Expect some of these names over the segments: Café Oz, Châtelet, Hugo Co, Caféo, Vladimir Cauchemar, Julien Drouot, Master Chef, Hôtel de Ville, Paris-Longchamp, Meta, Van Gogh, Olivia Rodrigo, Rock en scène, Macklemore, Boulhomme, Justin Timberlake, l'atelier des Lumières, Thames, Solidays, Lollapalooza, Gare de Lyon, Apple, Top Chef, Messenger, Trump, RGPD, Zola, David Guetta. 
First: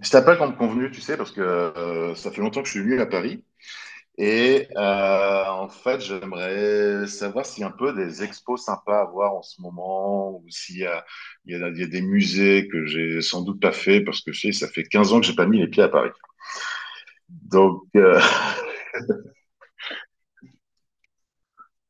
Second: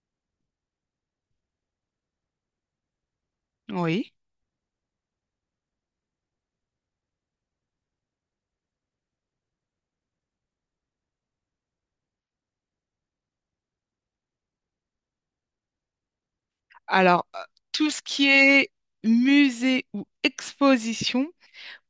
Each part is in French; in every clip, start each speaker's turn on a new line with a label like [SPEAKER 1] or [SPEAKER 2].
[SPEAKER 1] Je t'appelle comme convenu, tu sais, parce que ça fait longtemps que je suis venu à Paris.
[SPEAKER 2] Oui.
[SPEAKER 1] Et en fait, j'aimerais savoir s'il y a un peu des expos sympas à voir en ce moment, ou s'il y a, il y a- il y a des musées que j'ai sans doute pas fait, parce que je sais, ça fait 15 ans que j'ai pas mis les pieds à Paris.
[SPEAKER 2] Alors,
[SPEAKER 1] Donc,
[SPEAKER 2] tout ce qui est musée ou exposition,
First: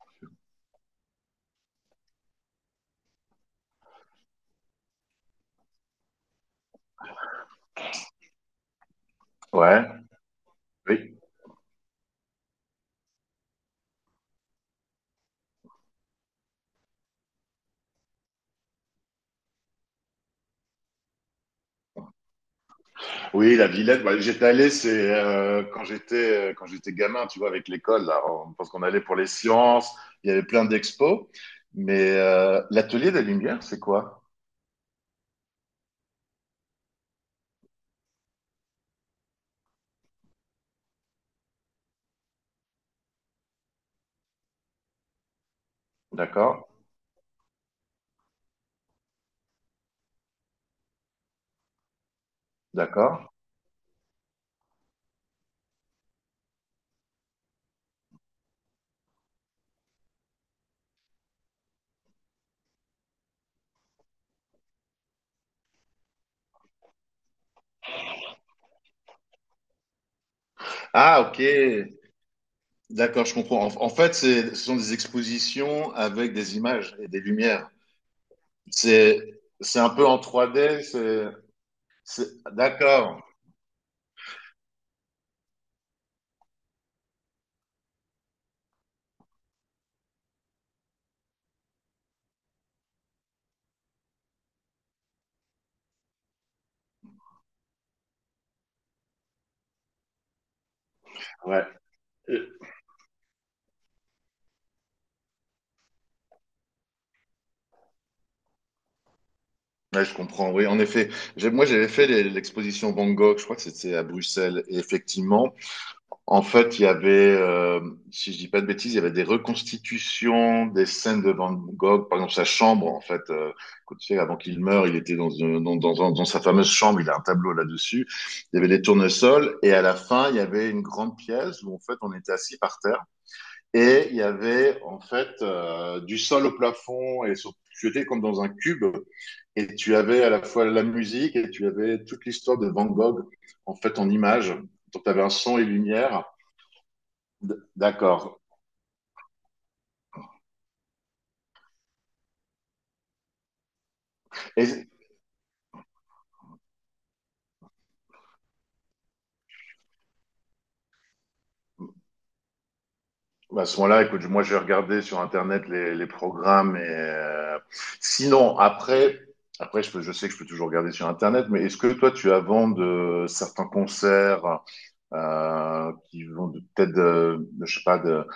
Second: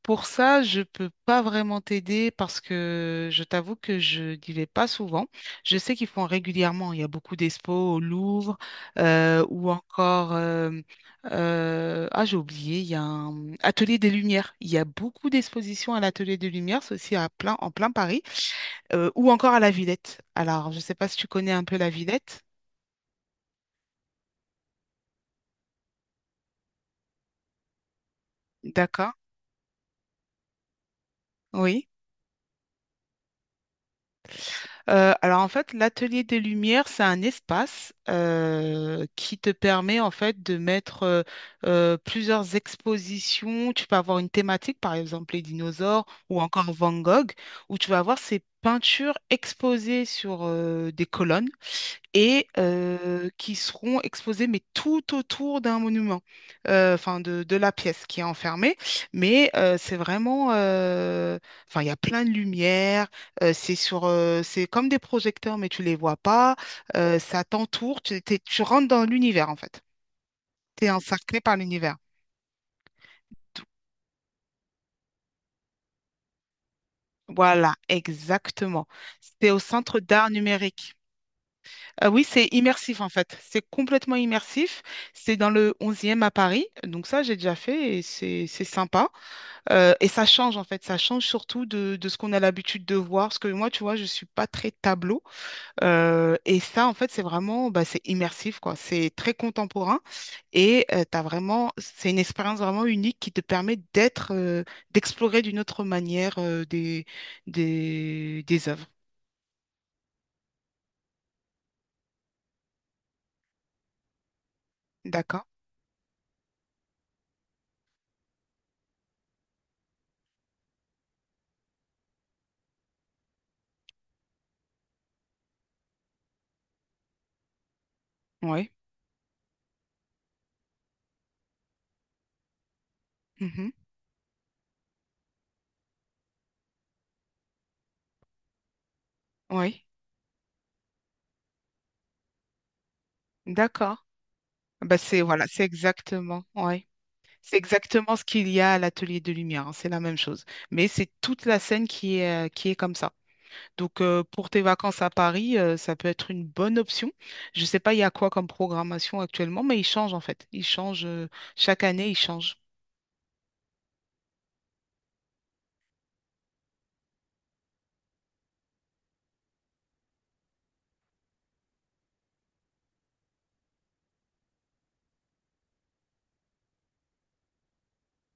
[SPEAKER 2] pour ça, je peux pas vraiment t'aider parce que je t'avoue que je n'y vais pas souvent. Je sais qu'ils font régulièrement. Il y a beaucoup d'expos au Louvre ou
[SPEAKER 1] ouais,
[SPEAKER 2] encore... euh,
[SPEAKER 1] oui.
[SPEAKER 2] euh, ah, j'ai oublié, il y a un atelier des Lumières. Il y a beaucoup d'expositions à l'atelier des Lumières, c'est aussi en plein Paris, ou encore à la Villette. Alors, je sais pas si tu connais un peu la Villette.
[SPEAKER 1] Oui, la Villette, bah, j'étais allé, c'est quand j'étais gamin, tu vois, avec l'école, là, on, parce qu'on allait
[SPEAKER 2] D'accord.
[SPEAKER 1] pour les sciences, il y avait plein d'expos.
[SPEAKER 2] Oui.
[SPEAKER 1] Mais l'atelier des Lumières, c'est quoi?
[SPEAKER 2] Alors en fait, l'atelier des lumières, c'est un espace qui te permet en fait de mettre plusieurs expositions. Tu peux avoir une thématique, par exemple les dinosaures ou
[SPEAKER 1] D'accord.
[SPEAKER 2] encore Van Gogh, où tu vas avoir ces peintures exposées sur des colonnes et
[SPEAKER 1] D'accord.
[SPEAKER 2] qui seront exposés mais tout autour d'un monument, enfin de la pièce qui est enfermée. Mais c'est vraiment, enfin il y a plein de lumière, c'est comme des projecteurs mais tu les vois pas, ça t'entoure, tu rentres dans l'univers en fait, tu es
[SPEAKER 1] Ah, ok.
[SPEAKER 2] encerclé par l'univers.
[SPEAKER 1] D'accord, je comprends. En fait, ce sont des expositions avec des images et des lumières.
[SPEAKER 2] Voilà, exactement. C'est au
[SPEAKER 1] C'est un
[SPEAKER 2] Centre
[SPEAKER 1] peu en
[SPEAKER 2] d'art
[SPEAKER 1] trois d
[SPEAKER 2] numérique.
[SPEAKER 1] c'est,
[SPEAKER 2] Oui, c'est immersif en
[SPEAKER 1] d'accord.
[SPEAKER 2] fait. C'est complètement immersif. C'est dans le 11 à Paris. Donc ça, j'ai déjà fait et c'est sympa. Et ça change en fait. Ça change surtout de ce qu'on a l'habitude de voir. Parce que moi, tu vois, je suis pas très tableau. Et ça, en fait, c'est vraiment, bah, c'est immersif quoi. C'est très contemporain et
[SPEAKER 1] Ouais.
[SPEAKER 2] c'est une
[SPEAKER 1] Euh,
[SPEAKER 2] expérience vraiment unique qui te permet d'être, d'explorer d'une autre manière des œuvres.
[SPEAKER 1] ouais, je comprends. Oui, en effet. Moi, j'avais fait l'exposition Van Gogh. Je crois que c'était à Bruxelles. Et
[SPEAKER 2] D'accord?
[SPEAKER 1] effectivement, en fait, il y avait, si je dis pas de bêtises, il y avait des reconstitutions des scènes de Van Gogh, par exemple sa chambre, en fait, quand tu sais, avant qu'il meure, il était dans, une- dans, dans, dans dans sa fameuse chambre, il a un tableau là-dessus, il y avait
[SPEAKER 2] Oui.
[SPEAKER 1] des tournesols, et à la fin, il y avait une grande pièce où, en fait, on était assis par terre,
[SPEAKER 2] Mhm.
[SPEAKER 1] et il y avait, en fait, du sol au plafond, tu étais comme dans un cube, et
[SPEAKER 2] Oui.
[SPEAKER 1] tu avais à la fois la musique, et tu avais toute l'histoire de Van Gogh, en fait,
[SPEAKER 2] D'accord.
[SPEAKER 1] en images,
[SPEAKER 2] Bah
[SPEAKER 1] donc tu
[SPEAKER 2] c'est
[SPEAKER 1] avais un
[SPEAKER 2] voilà,
[SPEAKER 1] son
[SPEAKER 2] c'est
[SPEAKER 1] et lumière.
[SPEAKER 2] exactement, ouais. C'est exactement ce
[SPEAKER 1] D'accord.
[SPEAKER 2] qu'il y a à l'atelier de lumière, hein, c'est la même chose. Mais c'est toute la scène qui est comme ça. Donc pour tes
[SPEAKER 1] Et
[SPEAKER 2] vacances à Paris, ça peut être une bonne option. Je ne sais pas il y a quoi comme programmation actuellement, mais il change en fait. Il change chaque année, il change.
[SPEAKER 1] bah, à ce moment-là, écoute, moi, je vais regarder sur Internet les programmes. Et, sinon, après, après je sais que je peux toujours regarder sur Internet, mais est-ce que toi, tu as vent de certains concerts qui vont peut-être je sais pas, de,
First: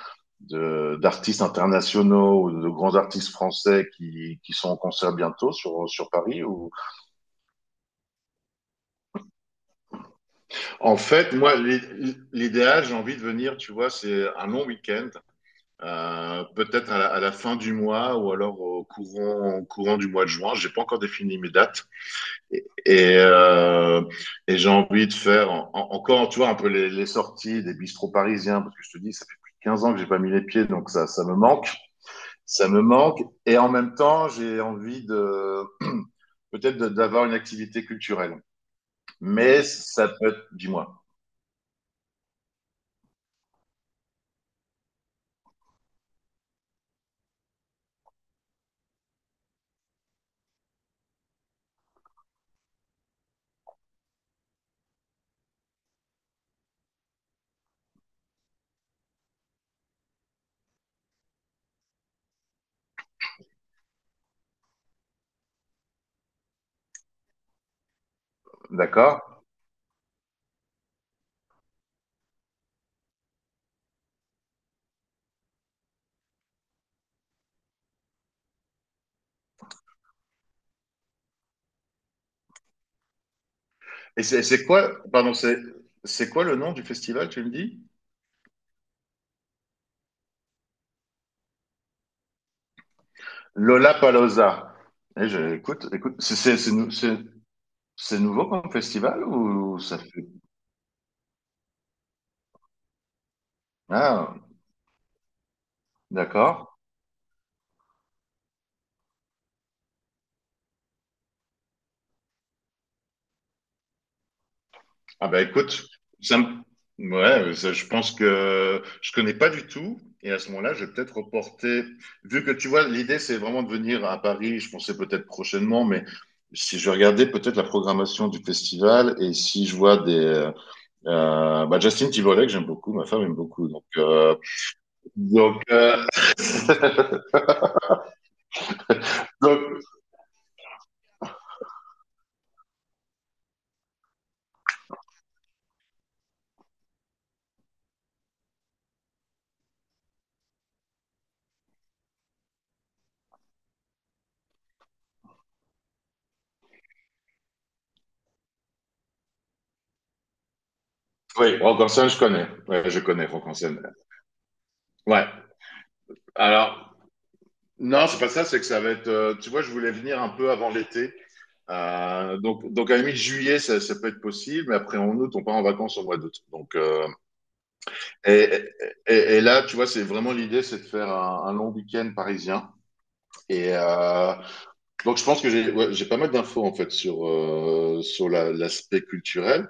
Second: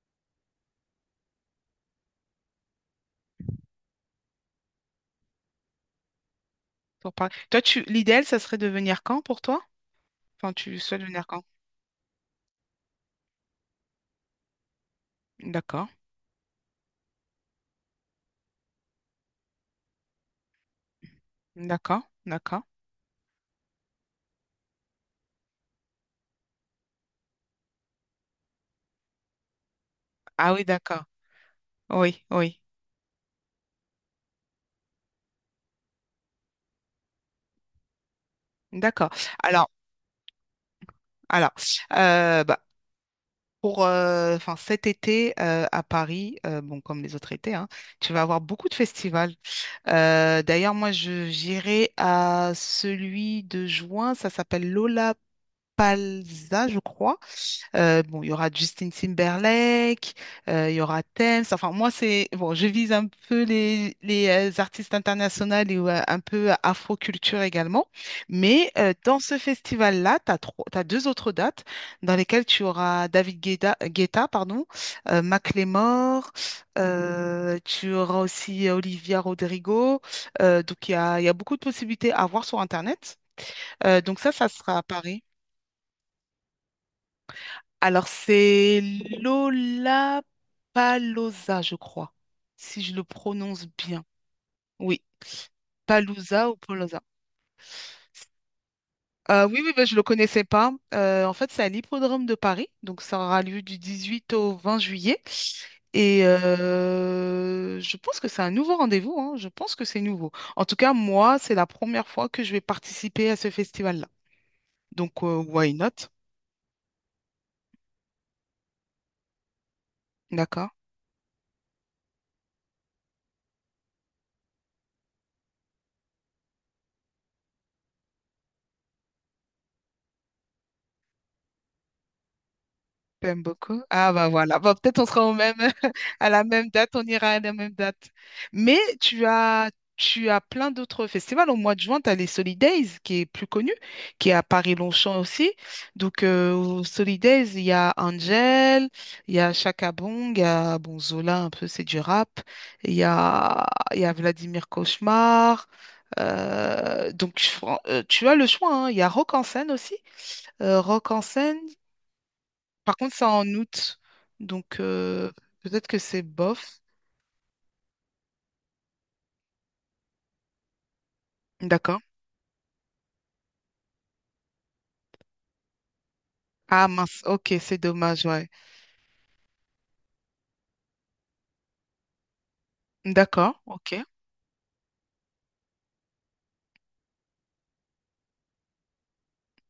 [SPEAKER 1] de- d'artistes internationaux ou de grands artistes français qui sont en concert bientôt sur, sur Paris ou...
[SPEAKER 2] Pour Paris. Toi, tu l'idéal, ça serait de venir quand pour toi? Enfin, tu
[SPEAKER 1] En
[SPEAKER 2] souhaites venir
[SPEAKER 1] fait,
[SPEAKER 2] quand?
[SPEAKER 1] moi, l'idéal, j'ai envie de venir, tu vois, c'est un long week-end.
[SPEAKER 2] D'accord,
[SPEAKER 1] Peut-être à à la fin du mois ou alors au courant du mois de juin. J'ai pas encore défini mes dates
[SPEAKER 2] d'accord, d'accord.
[SPEAKER 1] et, et, euh, et j'ai envie de faire encore, tu vois, un peu les sorties des bistrots parisiens parce que je te dis, ça fait plus de 15 ans que j'ai pas mis les
[SPEAKER 2] Ah oui,
[SPEAKER 1] pieds, donc
[SPEAKER 2] d'accord.
[SPEAKER 1] ça me manque,
[SPEAKER 2] Oui, oui,
[SPEAKER 1] ça me manque. Et en même temps, j'ai envie de peut-être d'avoir une activité culturelle.
[SPEAKER 2] d'accord.
[SPEAKER 1] Mais
[SPEAKER 2] Alors,
[SPEAKER 1] ça peut être, dis-moi,
[SPEAKER 2] alors, bah, pour enfin, cet été à Paris, bon, comme les autres étés, hein, tu vas avoir beaucoup de festivals. D'ailleurs, moi, je j'irai à celui de juin, ça s'appelle Lollapalooza, je crois. Bon, il y aura Justin Timberlake, il y aura Thames. Enfin, moi, c'est bon, je vise un peu les artistes internationaux et ouais, un peu afro-culture également. Mais dans
[SPEAKER 1] d'accord?
[SPEAKER 2] ce festival-là, t'as deux autres dates dans lesquelles tu auras David Guetta, Guetta, pardon, Macklemore, tu auras aussi Olivia Rodrigo. Donc, il y a beaucoup de possibilités à voir sur Internet. Donc,
[SPEAKER 1] Et
[SPEAKER 2] ça,
[SPEAKER 1] c'est
[SPEAKER 2] ça
[SPEAKER 1] c'est
[SPEAKER 2] sera à
[SPEAKER 1] quoi,
[SPEAKER 2] Paris.
[SPEAKER 1] pardon, c'est quoi le nom du festival, tu me dis?
[SPEAKER 2] Alors, c'est Lola Paloza, je crois, si je le prononce bien.
[SPEAKER 1] Lollapalooza.
[SPEAKER 2] Oui,
[SPEAKER 1] Eh, écoute, écoute,
[SPEAKER 2] Palouza ou Paloza.
[SPEAKER 1] c'est nouveau comme festival
[SPEAKER 2] Oui, oui,
[SPEAKER 1] ou
[SPEAKER 2] ben, je ne
[SPEAKER 1] ça
[SPEAKER 2] le
[SPEAKER 1] fait...
[SPEAKER 2] connaissais pas. En fait, c'est à l'Hippodrome de Paris, donc ça aura lieu du 18
[SPEAKER 1] Ah,
[SPEAKER 2] au 20 juillet. Et
[SPEAKER 1] d'accord.
[SPEAKER 2] je pense que c'est un nouveau rendez-vous, hein. Je pense que c'est nouveau. En tout cas, moi, c'est la première fois que je vais participer à ce festival-là. Donc,
[SPEAKER 1] Ah bah
[SPEAKER 2] why
[SPEAKER 1] écoute,
[SPEAKER 2] not?
[SPEAKER 1] ça me- ouais, ça, je pense que je connais pas du tout. Et à ce
[SPEAKER 2] D'accord.
[SPEAKER 1] moment-là, je vais peut-être reporter. Vu que tu vois, l'idée, c'est vraiment de venir à Paris. Je pensais peut-être prochainement, mais si je regardais peut-être la programmation du festival et si je vois des, bah, Justin Timberlake, j'aime beaucoup, ma femme aime
[SPEAKER 2] Tu
[SPEAKER 1] beaucoup.
[SPEAKER 2] beaucoup?
[SPEAKER 1] Donc,
[SPEAKER 2] Ah bah voilà, bah, peut-être on sera au même,
[SPEAKER 1] donc, euh,
[SPEAKER 2] à la même date, on ira à la même date. Mais
[SPEAKER 1] donc,
[SPEAKER 2] tu as plein d'autres festivals. Au mois de juin, tu as les Solidays, qui est plus connu, qui est à Paris-Longchamp aussi. Donc aux Solidays, il y a Angel, il y a Chaka Bong, il y a bon, Zola, un peu, c'est du rap. Il y a, il y a Vladimir Cauchemar. Donc tu as le choix, hein. Il y a Rock en scène aussi. Rock en
[SPEAKER 1] oui,
[SPEAKER 2] scène.
[SPEAKER 1] Rock en scène, je connais. Ouais,
[SPEAKER 2] Par
[SPEAKER 1] je
[SPEAKER 2] contre, c'est
[SPEAKER 1] connais
[SPEAKER 2] en
[SPEAKER 1] Rock en scène.
[SPEAKER 2] août, donc
[SPEAKER 1] Ouais.
[SPEAKER 2] peut-être que c'est bof.
[SPEAKER 1] Alors, non, c'est pas ça, c'est que ça va être. Euh, tu vois, je voulais venir un peu avant l'été.
[SPEAKER 2] D'accord.
[SPEAKER 1] Donc, à la mi-juillet, ça peut être possible, mais après, en août, on part en vacances au mois d'août. Donc,
[SPEAKER 2] Ah mince, ok, c'est dommage,
[SPEAKER 1] et,
[SPEAKER 2] ouais.
[SPEAKER 1] et là, tu vois, c'est vraiment l'idée, c'est de faire un long week-end parisien.
[SPEAKER 2] D'accord,
[SPEAKER 1] Et
[SPEAKER 2] ok.
[SPEAKER 1] donc, je pense que j'ai ouais, j'ai pas mal d'infos, en fait, sur, sur l'aspect culturel.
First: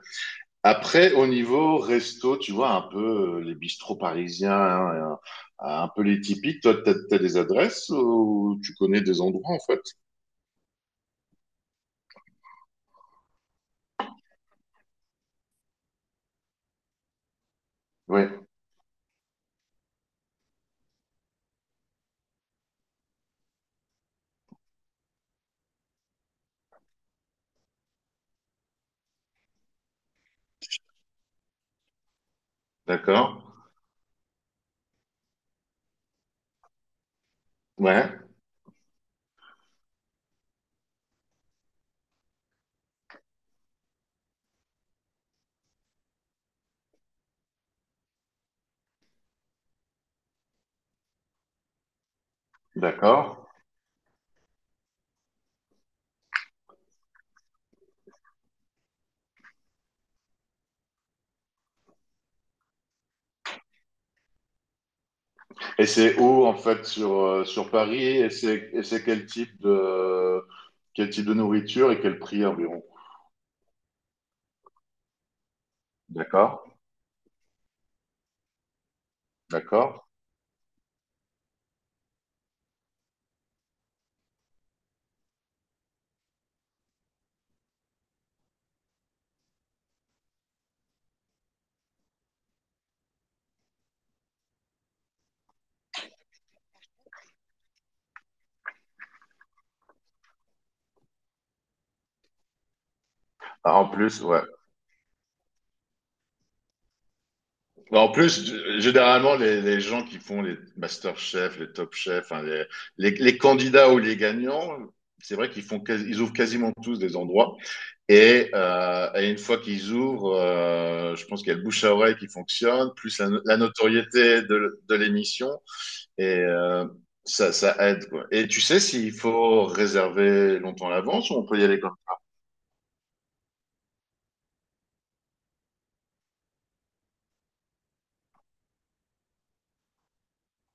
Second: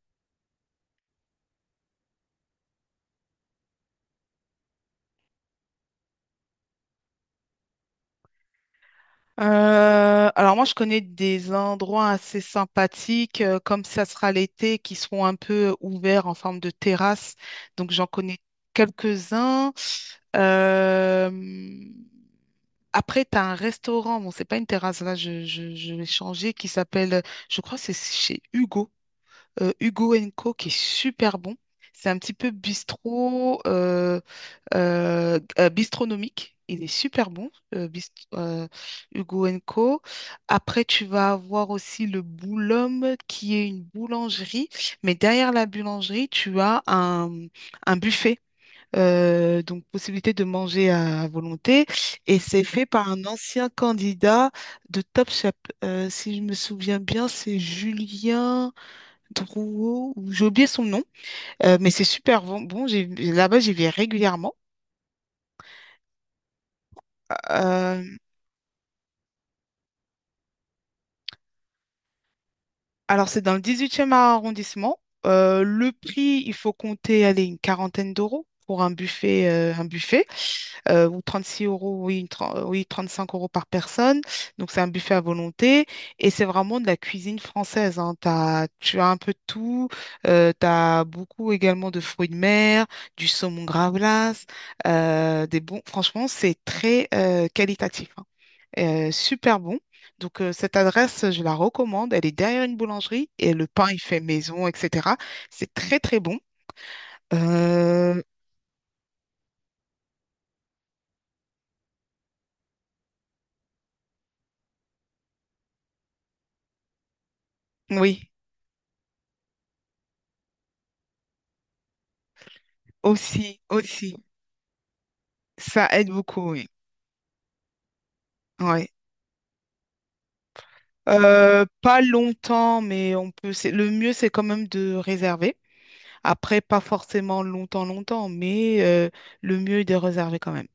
[SPEAKER 1] Après, au niveau resto, tu vois, un peu les bistrots parisiens, hein, et un peu les typiques, toi, t'as des adresses ou tu connais des endroits, en fait?
[SPEAKER 2] Alors moi, je connais des endroits assez sympathiques, comme ça sera l'été, qui seront un peu ouverts en forme de terrasse. Donc j'en
[SPEAKER 1] Oui,
[SPEAKER 2] connais quelques-uns. Euh, après, tu as un restaurant, bon, c'est pas une terrasse, là, je vais changer, qui s'appelle, je crois que c'est chez Hugo, Hugo Co qui est super bon. C'est un petit peu
[SPEAKER 1] d'accord.
[SPEAKER 2] bistrot, bistronomique. Il est super bon,
[SPEAKER 1] Ouais,
[SPEAKER 2] Hugo Co. Après, tu vas avoir aussi le Boulhomme, qui est une boulangerie. Mais derrière la boulangerie, tu as un buffet. Donc, possibilité de manger à volonté. Et c'est fait par un
[SPEAKER 1] d'accord.
[SPEAKER 2] ancien candidat de Top Chef. Si je me souviens bien, c'est Julien. Drouot, ou j'ai oublié son nom, mais c'est super bon. Bon, là-bas, j'y vais régulièrement.
[SPEAKER 1] Et c'est où, en fait, sur, sur
[SPEAKER 2] Euh,
[SPEAKER 1] Paris? Et c'est quel type de nourriture et quel prix environ?
[SPEAKER 2] Alors, c'est dans le 18e arrondissement. Le prix, il
[SPEAKER 1] D'accord,
[SPEAKER 2] faut compter, allez, une quarantaine d'euros pour un buffet,
[SPEAKER 1] d'accord.
[SPEAKER 2] ou 6 euros, oui, oui, 5 euros par personne. Donc, c'est un buffet à volonté et c'est vraiment de la cuisine française, hein. Tu as un peu de tout. Tu as beaucoup également de fruits de mer, du saumon gravlax, des bons. Franchement, c'est très qualitatif, hein. Super bon. Donc, cette adresse, je la recommande. Elle est derrière une boulangerie et le
[SPEAKER 1] Ah,
[SPEAKER 2] pain,
[SPEAKER 1] en
[SPEAKER 2] il fait
[SPEAKER 1] plus, ouais,
[SPEAKER 2] maison, etc. C'est très, très bon.
[SPEAKER 1] bon, en
[SPEAKER 2] Euh,
[SPEAKER 1] plus, généralement, les gens qui font les Master Chef, les Top Chef, enfin, les candidats ou les gagnants, c'est vrai qu'ils font, ils ouvrent quasiment tous des endroits.
[SPEAKER 2] oui,
[SPEAKER 1] Et une fois qu'ils ouvrent, je pense qu'il y a le bouche à oreille qui fonctionne, plus la, la
[SPEAKER 2] aussi, aussi.
[SPEAKER 1] notoriété de l'émission,
[SPEAKER 2] Ça aide
[SPEAKER 1] et
[SPEAKER 2] beaucoup, oui.
[SPEAKER 1] euh, ça, ça aide, quoi. Et tu sais
[SPEAKER 2] Ouais.
[SPEAKER 1] s'il faut réserver longtemps à l'avance ou on peut y aller comme...
[SPEAKER 2] Pas
[SPEAKER 1] ça?
[SPEAKER 2] longtemps, mais on peut. Le mieux, c'est quand même de réserver. Après, pas forcément longtemps, longtemps, mais le mieux est de réserver quand même.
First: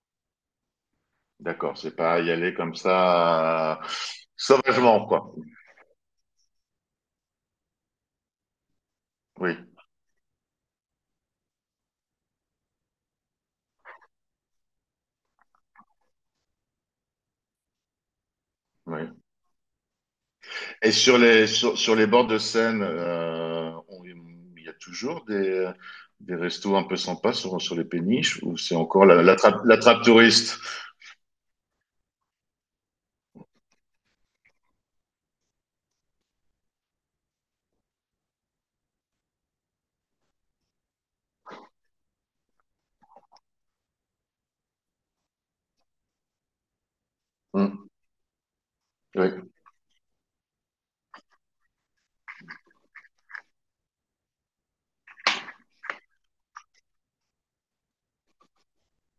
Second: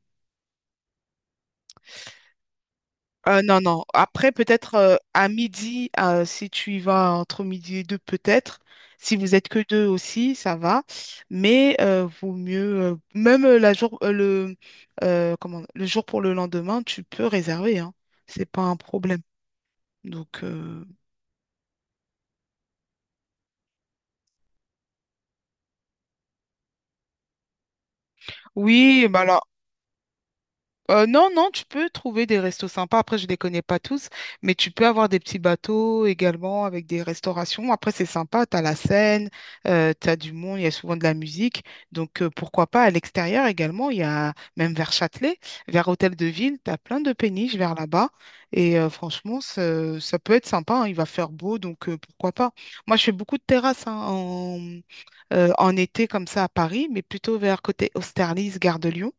[SPEAKER 1] D'accord, c'est pas y aller comme
[SPEAKER 2] Non,
[SPEAKER 1] ça,
[SPEAKER 2] non. Après, peut-être
[SPEAKER 1] sauvagement,
[SPEAKER 2] à
[SPEAKER 1] quoi.
[SPEAKER 2] midi, si tu y vas entre midi et deux, peut-être. Si vous êtes
[SPEAKER 1] Oui,
[SPEAKER 2] que deux aussi, ça va. Mais vaut mieux, même la jour, le, comment, le jour pour le lendemain, tu peux réserver, hein. C'est pas un problème.
[SPEAKER 1] oui.
[SPEAKER 2] Donc,
[SPEAKER 1] Et sur les, sur, sur les bords de Seine, il y a toujours des restos un peu sympas sur, sur les péniches, ou c'est encore
[SPEAKER 2] oui, bah là.
[SPEAKER 1] la trappe touriste?
[SPEAKER 2] Non, non, tu peux trouver des restos sympas. Après, je ne les connais pas tous, mais tu peux avoir des petits bateaux également avec des restaurations. Après, c'est sympa, tu as la Seine, tu as du monde, il y a souvent de la musique. Donc, pourquoi pas à l'extérieur également, il y a même vers Châtelet, vers Hôtel de Ville, tu as plein de péniches vers
[SPEAKER 1] Hmm,
[SPEAKER 2] là-bas. Et franchement,
[SPEAKER 1] oui,
[SPEAKER 2] ça peut être sympa, hein, il va faire beau, donc pourquoi pas. Moi, je fais beaucoup de terrasses hein, en été comme ça à Paris, mais plutôt vers côté Austerlitz, Gare de Lyon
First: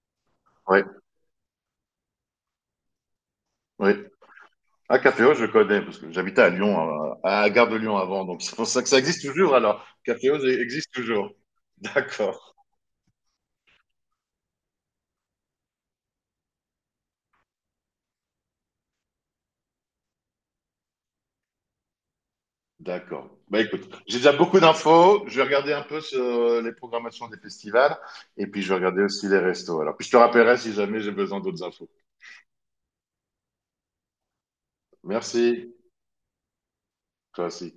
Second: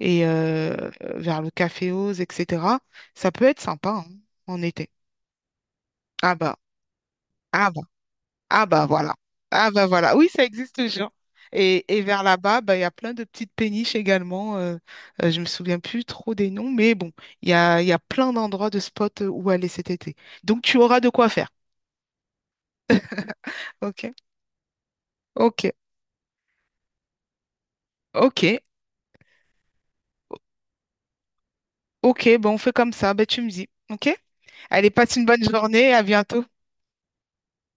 [SPEAKER 2] et
[SPEAKER 1] oui,
[SPEAKER 2] vers le Café Oz, etc. Ça peut être sympa
[SPEAKER 1] oui.
[SPEAKER 2] hein, en été.
[SPEAKER 1] Ah, Caféo, je connais, parce que
[SPEAKER 2] Ah
[SPEAKER 1] j'habitais à
[SPEAKER 2] bah,
[SPEAKER 1] Lyon, à Gare
[SPEAKER 2] ah
[SPEAKER 1] de
[SPEAKER 2] bah,
[SPEAKER 1] Lyon avant, donc c'est
[SPEAKER 2] ah
[SPEAKER 1] pour ça
[SPEAKER 2] bah
[SPEAKER 1] que ça
[SPEAKER 2] voilà.
[SPEAKER 1] existe toujours,
[SPEAKER 2] Ah
[SPEAKER 1] alors.
[SPEAKER 2] bah voilà. Oui,
[SPEAKER 1] Caféo
[SPEAKER 2] ça existe
[SPEAKER 1] existe
[SPEAKER 2] toujours.
[SPEAKER 1] toujours.
[SPEAKER 2] Et, vers
[SPEAKER 1] D'accord,
[SPEAKER 2] là-bas, bah, il y a plein de petites péniches également. Je me souviens plus trop des noms, mais bon, il y a plein d'endroits de spots où aller cet été. Donc tu auras de quoi faire.
[SPEAKER 1] d'accord. Bah écoute,
[SPEAKER 2] OK.
[SPEAKER 1] j'ai déjà beaucoup d'infos, je vais
[SPEAKER 2] OK.
[SPEAKER 1] regarder un peu sur les programmations des festivals, et
[SPEAKER 2] OK.
[SPEAKER 1] puis je vais regarder aussi les restos. Alors, puis je te rappellerai si jamais j'ai besoin d'autres infos.
[SPEAKER 2] OK. Bon, on fait comme ça. Bah, tu me dis. OK? Allez, passe une bonne
[SPEAKER 1] Merci.
[SPEAKER 2] journée. À bientôt.
[SPEAKER 1] Classique